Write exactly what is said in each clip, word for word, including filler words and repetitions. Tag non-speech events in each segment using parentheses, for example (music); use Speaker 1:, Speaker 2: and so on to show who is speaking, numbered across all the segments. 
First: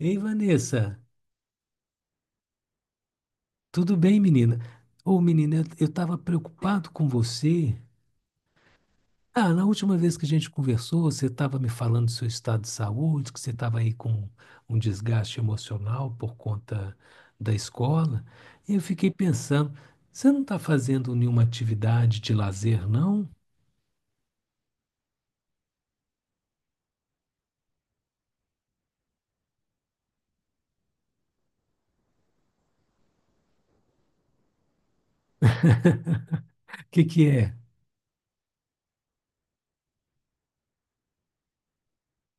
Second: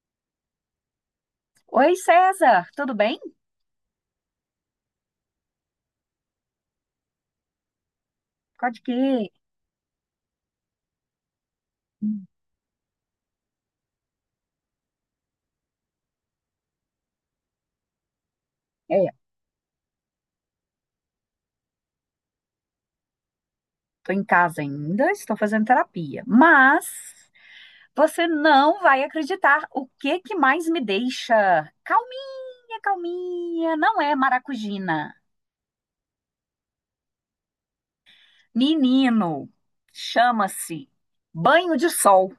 Speaker 1: Ei, Vanessa,
Speaker 2: Oi, César, tudo bem?
Speaker 1: tudo bem, menina? Ô, menina, eu eu tava preocupado com você.
Speaker 2: Pode que.
Speaker 1: Ah, na última vez que a gente conversou, você estava me falando do seu estado de saúde, que você estava aí com um desgaste emocional por conta da escola. E eu fiquei
Speaker 2: É,
Speaker 1: pensando, você não está fazendo nenhuma atividade de lazer, não?
Speaker 2: tô em casa ainda, estou fazendo terapia, mas você não vai acreditar o que que mais me deixa calminha, calminha. Não é maracujina.
Speaker 1: (laughs) O que que é?
Speaker 2: Menino, chama-se banho de sol.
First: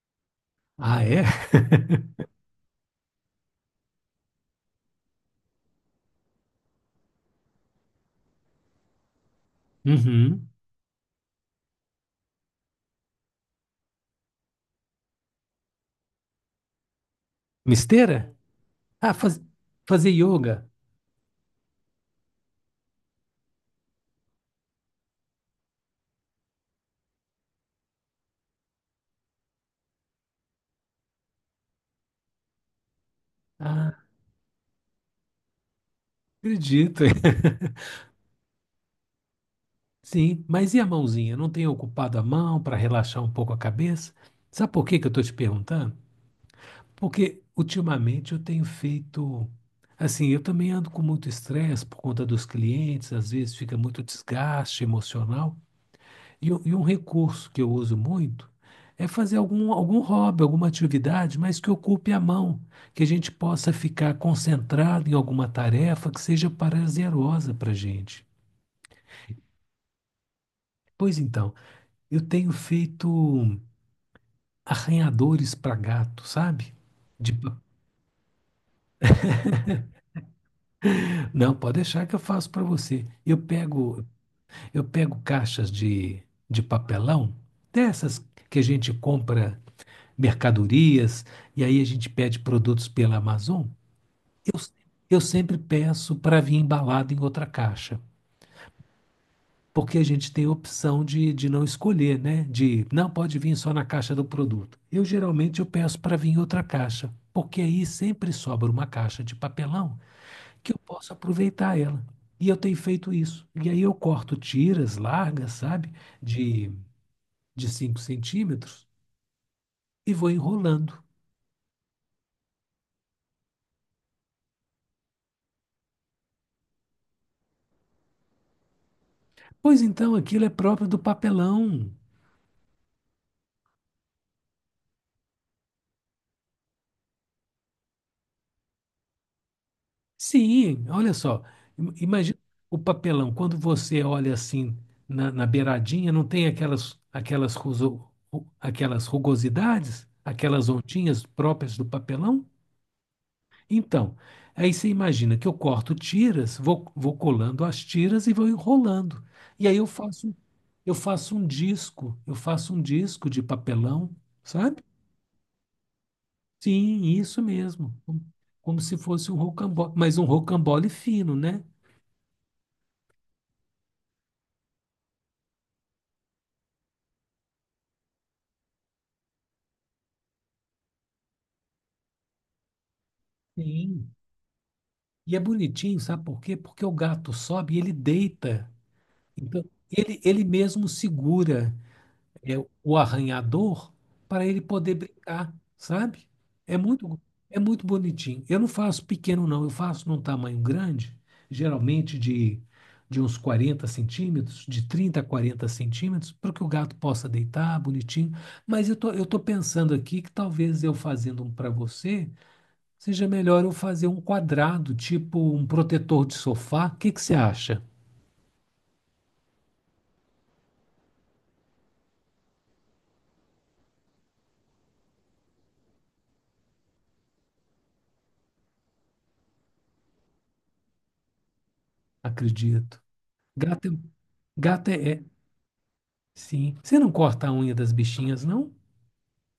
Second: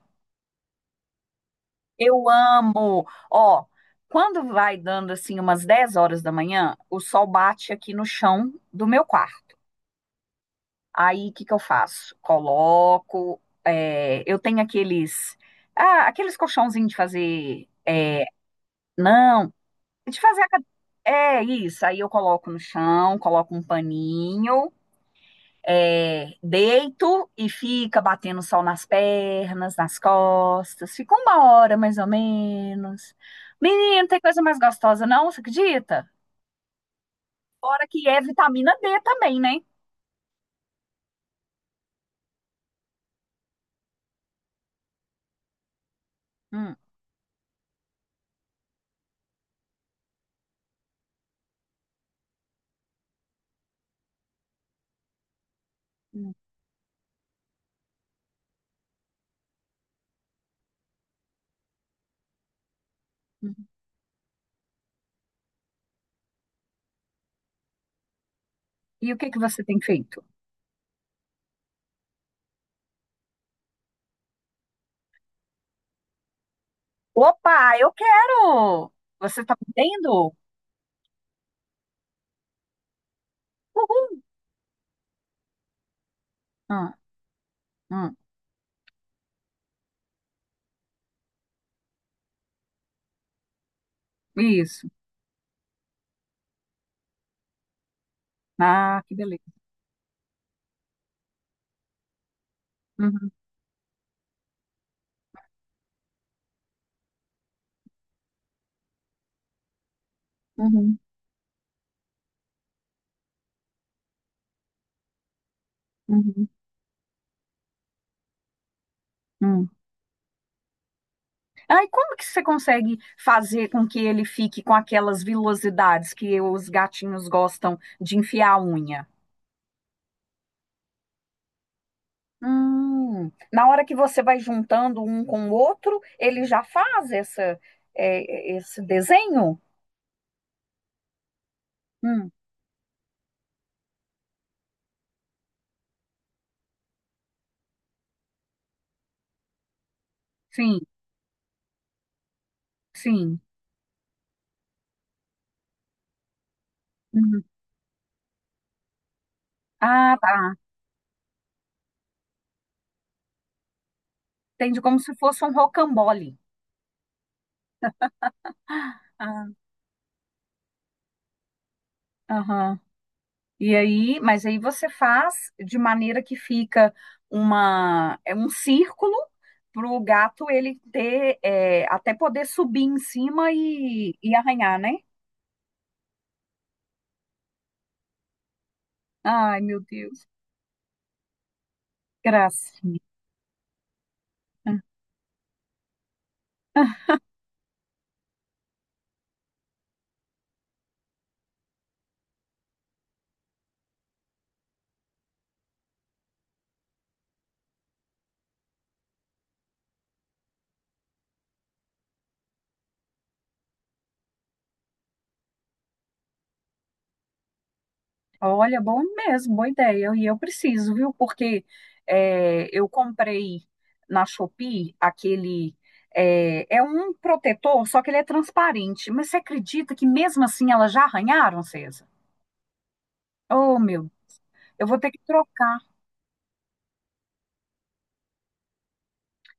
Speaker 1: Ah, é? (laughs)
Speaker 2: Eu amo. Ó, quando vai dando assim umas dez horas da manhã, o sol bate aqui no chão do meu quarto.
Speaker 1: Uhum.
Speaker 2: Aí, o que que eu faço? Coloco, é, eu tenho aqueles, ah, aqueles colchãozinhos de fazer, é,
Speaker 1: Misteira? Ah, faz-
Speaker 2: não,
Speaker 1: Fazer
Speaker 2: de fazer, a cade-
Speaker 1: yoga.
Speaker 2: é isso, aí eu coloco no chão, coloco um paninho, é, deito e fica batendo sol nas pernas, nas costas, fica uma hora mais ou menos. Menino,
Speaker 1: Ah,
Speaker 2: não tem coisa mais gostosa não, você acredita?
Speaker 1: acredito. (laughs)
Speaker 2: Fora que é vitamina D também, né?
Speaker 1: Sim, mas e a mãozinha? Não tem ocupado a mão para relaxar um pouco a cabeça? Sabe por que que eu estou te perguntando?
Speaker 2: Hum.
Speaker 1: Porque ultimamente eu tenho feito. Assim, eu também ando com muito estresse por conta dos clientes, às vezes fica muito desgaste emocional.
Speaker 2: Hum,
Speaker 1: E, um e um recurso que eu uso muito é fazer algum, algum hobby, alguma atividade, mas que ocupe a mão, que a gente
Speaker 2: hum.
Speaker 1: possa ficar concentrado em alguma tarefa que seja prazerosa para a gente.
Speaker 2: E o que que você tem feito?
Speaker 1: Pois então, eu tenho feito arranhadores para gato, sabe? De pa-
Speaker 2: Opa, eu quero! Você tá vendo?
Speaker 1: não, pode deixar que eu faço para você. Eu pego,
Speaker 2: Uhum.
Speaker 1: eu pego caixas de, de
Speaker 2: Ah,
Speaker 1: papelão,
Speaker 2: ah,
Speaker 1: dessas que a gente compra mercadorias e aí a gente pede produtos pela Amazon.
Speaker 2: isso.
Speaker 1: Eu sempre peço para vir embalado em outra caixa,
Speaker 2: Ah, que beleza.
Speaker 1: porque a gente tem a opção de, de não escolher, né? De não
Speaker 2: Uhum,
Speaker 1: pode vir só na caixa do produto. Eu geralmente eu peço para vir em outra caixa, porque aí sempre sobra uma caixa de papelão que eu
Speaker 2: uhum,
Speaker 1: possa aproveitar ela. E eu tenho feito isso. E aí eu corto tiras largas, sabe?
Speaker 2: uhum,
Speaker 1: De, de cinco centímetros
Speaker 2: uhum.
Speaker 1: e vou enrolando.
Speaker 2: Ah, e como que você consegue fazer com que ele fique com aquelas vilosidades que os gatinhos gostam de enfiar a unha?
Speaker 1: Pois então, aquilo é próprio do papelão.
Speaker 2: Hum, na hora que você vai juntando um com o outro, ele já faz essa, é, esse desenho?
Speaker 1: Sim, olha só. im-
Speaker 2: Hum,
Speaker 1: Imagina o papelão. Quando você olha assim na, na beiradinha, não tem aquelas, aquelas, ruso- ru- aquelas rugosidades, aquelas
Speaker 2: sim,
Speaker 1: ondinhas próprias do papelão?
Speaker 2: sim.
Speaker 1: Então, aí você imagina que eu corto tiras, vou, vou
Speaker 2: Uhum.
Speaker 1: colando as tiras e vou enrolando. E aí eu
Speaker 2: Ah,
Speaker 1: faço,
Speaker 2: tá.
Speaker 1: eu faço um disco, eu faço um disco de papelão,
Speaker 2: Entende
Speaker 1: sabe?
Speaker 2: como se fosse um rocambole.
Speaker 1: Sim, isso mesmo. Como, como se fosse um
Speaker 2: Ah,
Speaker 1: rocambole, mas um rocambole fino, né?
Speaker 2: aham. E aí, mas aí você faz de maneira que fica uma, é um círculo para o gato ele ter, é, até poder subir em cima
Speaker 1: Sim.
Speaker 2: e, e arranhar, né?
Speaker 1: E é bonitinho, sabe por quê? Porque o gato sobe e ele deita.
Speaker 2: Ai,
Speaker 1: Então,
Speaker 2: meu
Speaker 1: ele,
Speaker 2: Deus,
Speaker 1: ele mesmo segura. É, o
Speaker 2: gracinha.
Speaker 1: arranhador para ele poder brincar, sabe? É
Speaker 2: (laughs)
Speaker 1: muito, é muito bonitinho. Eu não faço pequeno, não. Eu faço num tamanho grande, geralmente de, de uns quarenta centímetros, de trinta a quarenta centímetros, para que o gato possa deitar bonitinho. Mas eu tô, eu tô pensando aqui que talvez eu fazendo um para você, seja melhor eu fazer um quadrado, tipo um protetor de sofá. O que que você acha?
Speaker 2: Olha, bom mesmo, boa ideia. E eu preciso, viu? Porque é, eu comprei na Shopee aquele. É, é um protetor, só que ele é transparente. Mas você acredita que mesmo assim elas já arranharam, César?
Speaker 1: Acredito.
Speaker 2: Oh,
Speaker 1: Gato é
Speaker 2: meu eu
Speaker 1: Gato
Speaker 2: vou
Speaker 1: é,
Speaker 2: ter que
Speaker 1: é-
Speaker 2: trocar.
Speaker 1: Sim. Você não corta a unha das bichinhas, não?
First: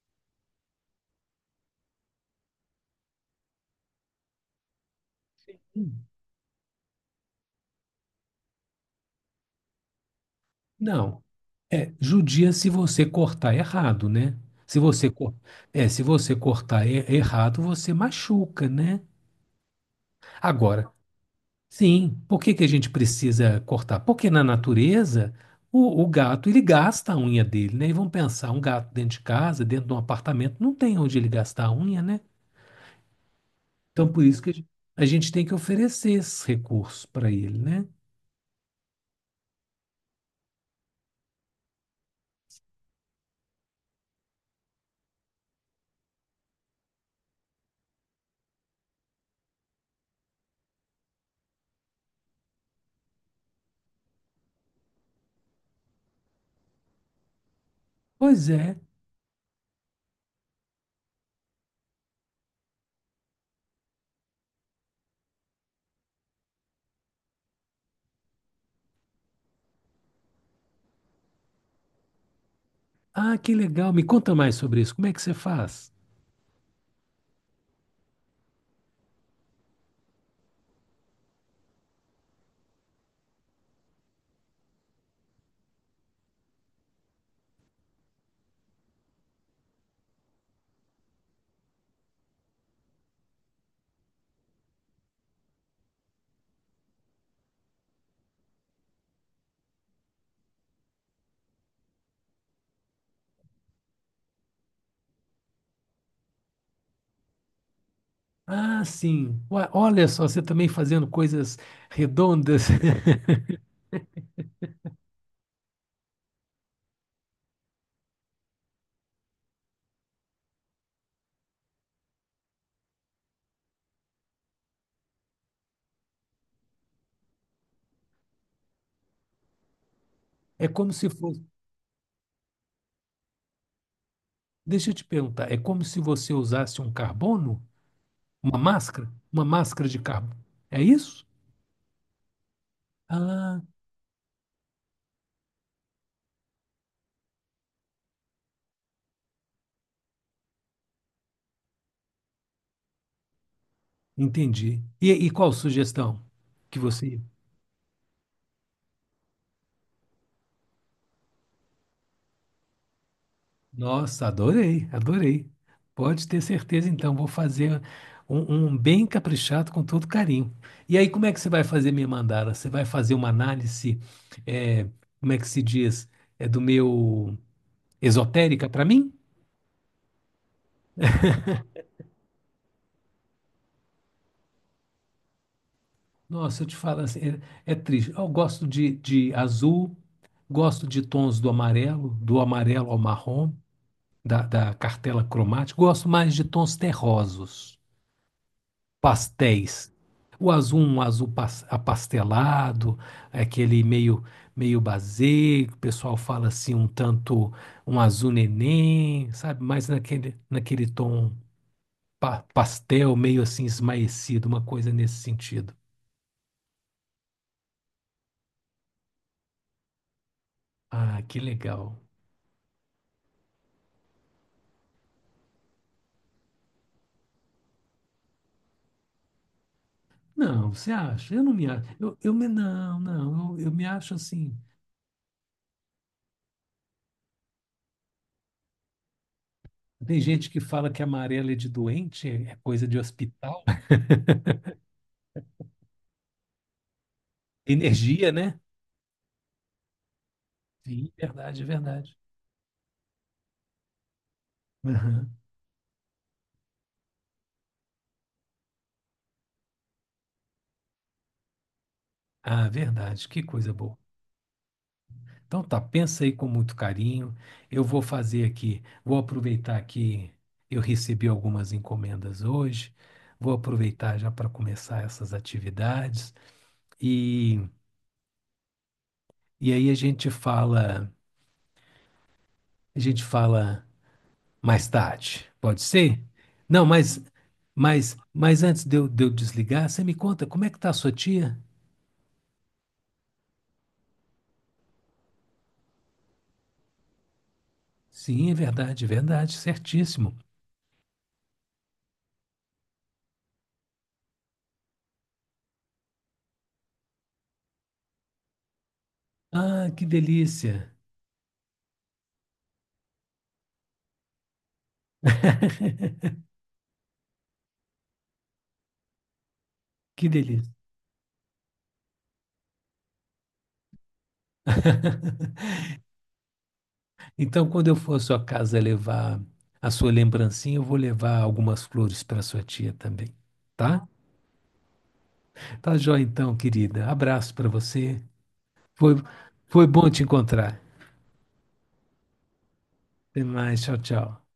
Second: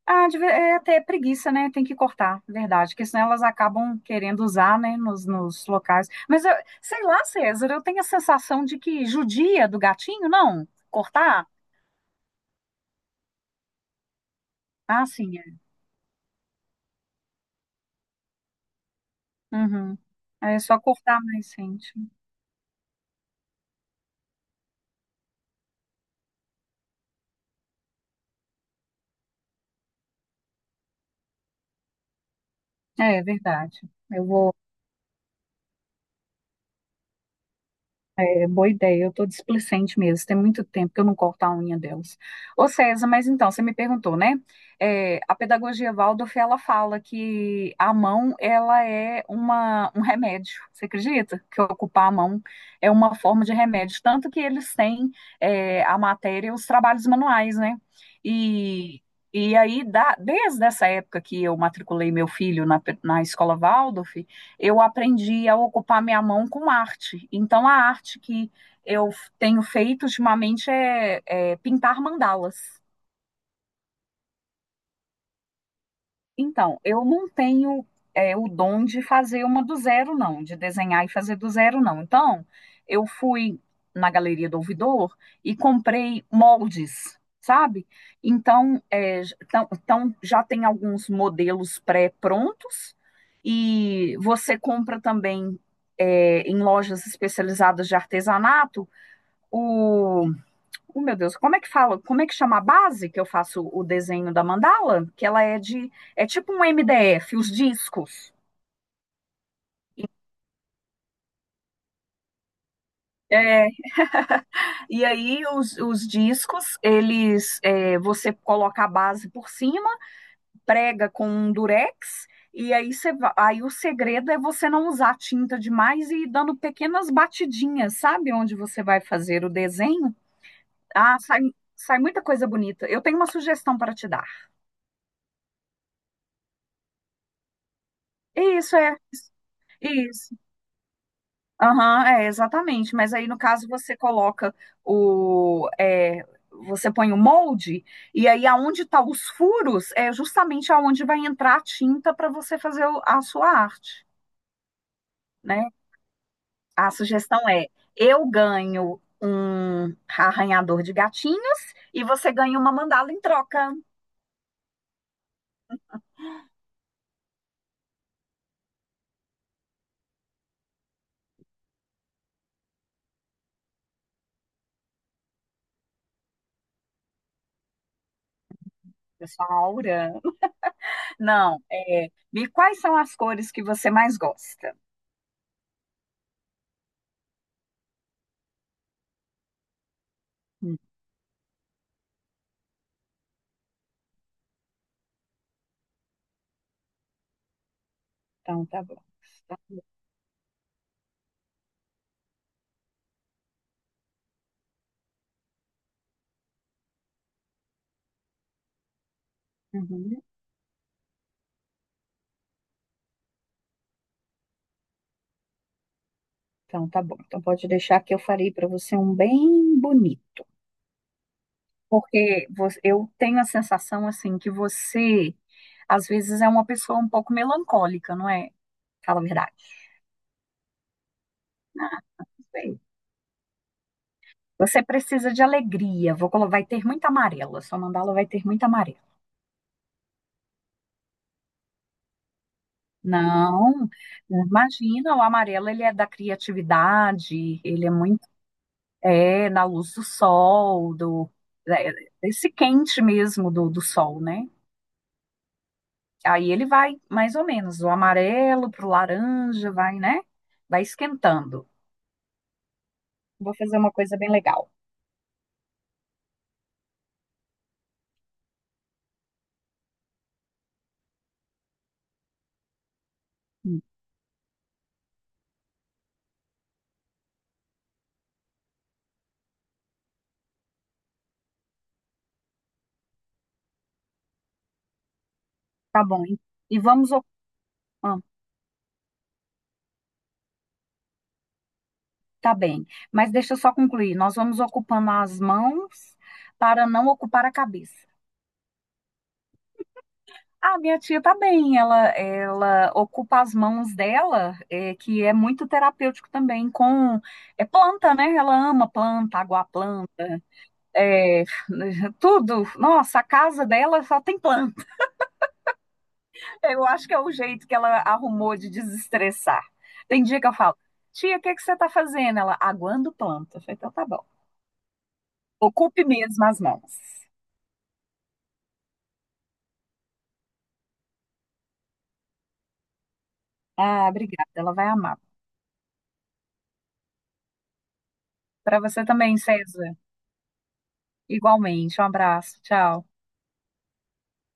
Speaker 2: Ah, de ve- é até preguiça, né? Tem que cortar, verdade, porque senão elas acabam querendo usar, né, nos, nos
Speaker 1: Hum.
Speaker 2: locais. Mas eu, sei lá, César, eu tenho a sensação de que judia do gatinho, não?
Speaker 1: Não.
Speaker 2: Cortar?
Speaker 1: É, judia se você cortar errado, né? Se
Speaker 2: Ah,
Speaker 1: você, cor-
Speaker 2: sim, é.
Speaker 1: É, se você cortar e- errado, você machuca, né?
Speaker 2: Uhum. É só
Speaker 1: Agora,
Speaker 2: cortar mais, gente.
Speaker 1: sim, por que que a gente precisa cortar? Porque na natureza, o, o gato, ele gasta a unha dele, né? E vamos pensar, um gato dentro de casa, dentro de um apartamento, não tem onde ele gastar a unha, né?
Speaker 2: É, é verdade.
Speaker 1: Então, por
Speaker 2: Eu
Speaker 1: isso que a
Speaker 2: vou.
Speaker 1: gente a gente tem que oferecer esses recursos para ele, né?
Speaker 2: É, boa ideia, eu tô displicente mesmo. Tem muito tempo que eu não corto a unha delas. Ô César, mas então, você me perguntou, né? É, a pedagogia Waldorf, ela fala que a mão, ela é uma, um remédio. Você acredita que ocupar a mão é uma forma de remédio? Tanto que eles têm é, a matéria, os trabalhos manuais, né?
Speaker 1: Pois é.
Speaker 2: E, e aí, da- desde essa época que eu matriculei meu filho na, pe- na escola Waldorf, eu aprendi a ocupar minha mão com arte. Então, a arte que eu tenho feito ultimamente é, é pintar mandalas.
Speaker 1: Ah, que legal. Me conta mais sobre isso. Como é que você faz?
Speaker 2: Então, eu não tenho é, o dom de fazer uma do zero, não, de desenhar e fazer do zero, não. Então, eu fui na Galeria do Ouvidor e comprei moldes, sabe? Então, é, j- tão- então já tem alguns modelos pré-prontos e você compra também é, em lojas especializadas de artesanato. Oh, meu Deus, como é que fala? Como é que chama a base que eu faço o desenho da mandala? Que ela é de. É tipo um M D F, os discos.
Speaker 1: Ah, sim. Ua- Olha só, você também fazendo coisas redondas. (laughs)
Speaker 2: É, e aí os, os discos, eles é, você coloca a base por cima, prega com um durex, e aí, você, va- aí o segredo é você não usar tinta demais e ir dando pequenas batidinhas, sabe? Onde você vai fazer o desenho.
Speaker 1: É como se
Speaker 2: Ah, sai,
Speaker 1: fosse.
Speaker 2: sai muita coisa bonita. Eu tenho uma sugestão para te dar.
Speaker 1: Deixa eu te perguntar. É como se você usasse um carbono? Uma
Speaker 2: Isso é,
Speaker 1: máscara? Uma máscara de carbono.
Speaker 2: isso.
Speaker 1: É isso?
Speaker 2: Aham, é, exatamente. Mas aí, no
Speaker 1: Ah,
Speaker 2: caso, você coloca o. é, você põe o molde, e aí aonde estão os furos é justamente aonde vai entrar a tinta para você fazer o- a sua arte,
Speaker 1: entendi. E, e qual
Speaker 2: né?
Speaker 1: sugestão que
Speaker 2: A
Speaker 1: você
Speaker 2: sugestão é: eu ganho um arranhador de gatinhos e você ganha uma mandala em troca.
Speaker 1: Nossa, adorei, adorei. Pode ter certeza, então, vou fazer um, um bem caprichado com todo carinho. E aí, como é que você vai fazer minha mandala? Você vai fazer uma análise, é, como é que se diz, é do meu esotérica para mim?
Speaker 2: Eu sou a Aura. (laughs) Não, é. E quais são as cores que você mais gosta?
Speaker 1: Nossa, eu te falo assim, é, é triste. Eu gosto de, de azul,
Speaker 2: Hum,
Speaker 1: gosto de tons do amarelo, do amarelo ao marrom, da, da cartela cromática, gosto mais de tons terrosos.
Speaker 2: Então, tá bom. Tá.
Speaker 1: Pastéis. O azul, um azul pas- apastelado, aquele meio meio basé, que o pessoal fala assim um tanto um azul neném, sabe? Mas
Speaker 2: Uhum.
Speaker 1: naquele naquele tom pa- pastel, meio assim esmaecido, uma coisa nesse sentido.
Speaker 2: Então, tá bom. Então, pode deixar que eu farei para você um bem bonito.
Speaker 1: Ah, que legal.
Speaker 2: Porque vo- eu tenho a sensação, assim, que você, às vezes, é uma pessoa um pouco melancólica, não é? Fala a verdade.
Speaker 1: Não, você acha? Eu não me acho. Eu, eu me,
Speaker 2: Bem,
Speaker 1: não, não, eu, eu me acho assim.
Speaker 2: você precisa de alegria. Vou colo- vai ter muita amarela. Sua mandala vai ter muita amarela.
Speaker 1: Tem gente que fala que amarelo é de doente, é coisa de hospital.
Speaker 2: Não,
Speaker 1: (laughs)
Speaker 2: imagina, o amarelo, ele é da criatividade, ele é muito,
Speaker 1: Energia, né?
Speaker 2: é, na luz do sol,
Speaker 1: Sim,
Speaker 2: do,
Speaker 1: verdade,
Speaker 2: é,
Speaker 1: verdade.
Speaker 2: desse quente mesmo do, do sol, né?
Speaker 1: Aham.
Speaker 2: Aí ele vai mais ou menos do amarelo pro laranja, vai, né? Vai esquentando.
Speaker 1: Ah, verdade, que
Speaker 2: Vou
Speaker 1: coisa
Speaker 2: fazer uma
Speaker 1: boa.
Speaker 2: coisa bem legal.
Speaker 1: Então tá, pensa aí com muito carinho. Eu vou fazer aqui, vou aproveitar que eu recebi algumas encomendas hoje, vou
Speaker 2: Hum,
Speaker 1: aproveitar já para começar essas atividades e, e aí a gente fala, a gente fala mais tarde, pode
Speaker 2: Tá
Speaker 1: ser?
Speaker 2: bom. Hein? E
Speaker 1: Não,
Speaker 2: vamos.
Speaker 1: mas
Speaker 2: oc-
Speaker 1: mas
Speaker 2: ah,
Speaker 1: mas antes de eu, de eu desligar, você me conta como é que tá a sua tia?
Speaker 2: tá bem. Mas deixa eu só concluir. Nós vamos ocupando as mãos para não ocupar a cabeça.
Speaker 1: Sim, é verdade, é verdade, certíssimo.
Speaker 2: Ah, minha tia tá bem. Ela, ela ocupa as mãos dela, é, que é muito terapêutico também, com. É planta, né? Ela ama planta, água
Speaker 1: Ah, que
Speaker 2: planta,
Speaker 1: delícia,
Speaker 2: é, (laughs) tudo. Nossa, a casa dela só tem planta.
Speaker 1: (laughs)
Speaker 2: Eu acho que é o jeito que ela arrumou de desestressar. Tem
Speaker 1: que
Speaker 2: dia que eu
Speaker 1: delícia.
Speaker 2: falo, tia, o que é que você tá fazendo? Ela, aguando planta. Eu falei, então tá bom.
Speaker 1: (laughs)
Speaker 2: Ocupe mesmo as mãos.
Speaker 1: Então, quando eu for à sua casa levar a sua lembrancinha, eu vou levar algumas flores para sua tia também, tá?
Speaker 2: Ah, obrigada, ela vai amar.
Speaker 1: Tá joia então, querida. Abraço para você.
Speaker 2: Para você
Speaker 1: Foi,
Speaker 2: também,
Speaker 1: foi
Speaker 2: César.
Speaker 1: bom te encontrar.
Speaker 2: Igualmente. Um abraço. Tchau.
Speaker 1: Até mais. Tchau, tchau.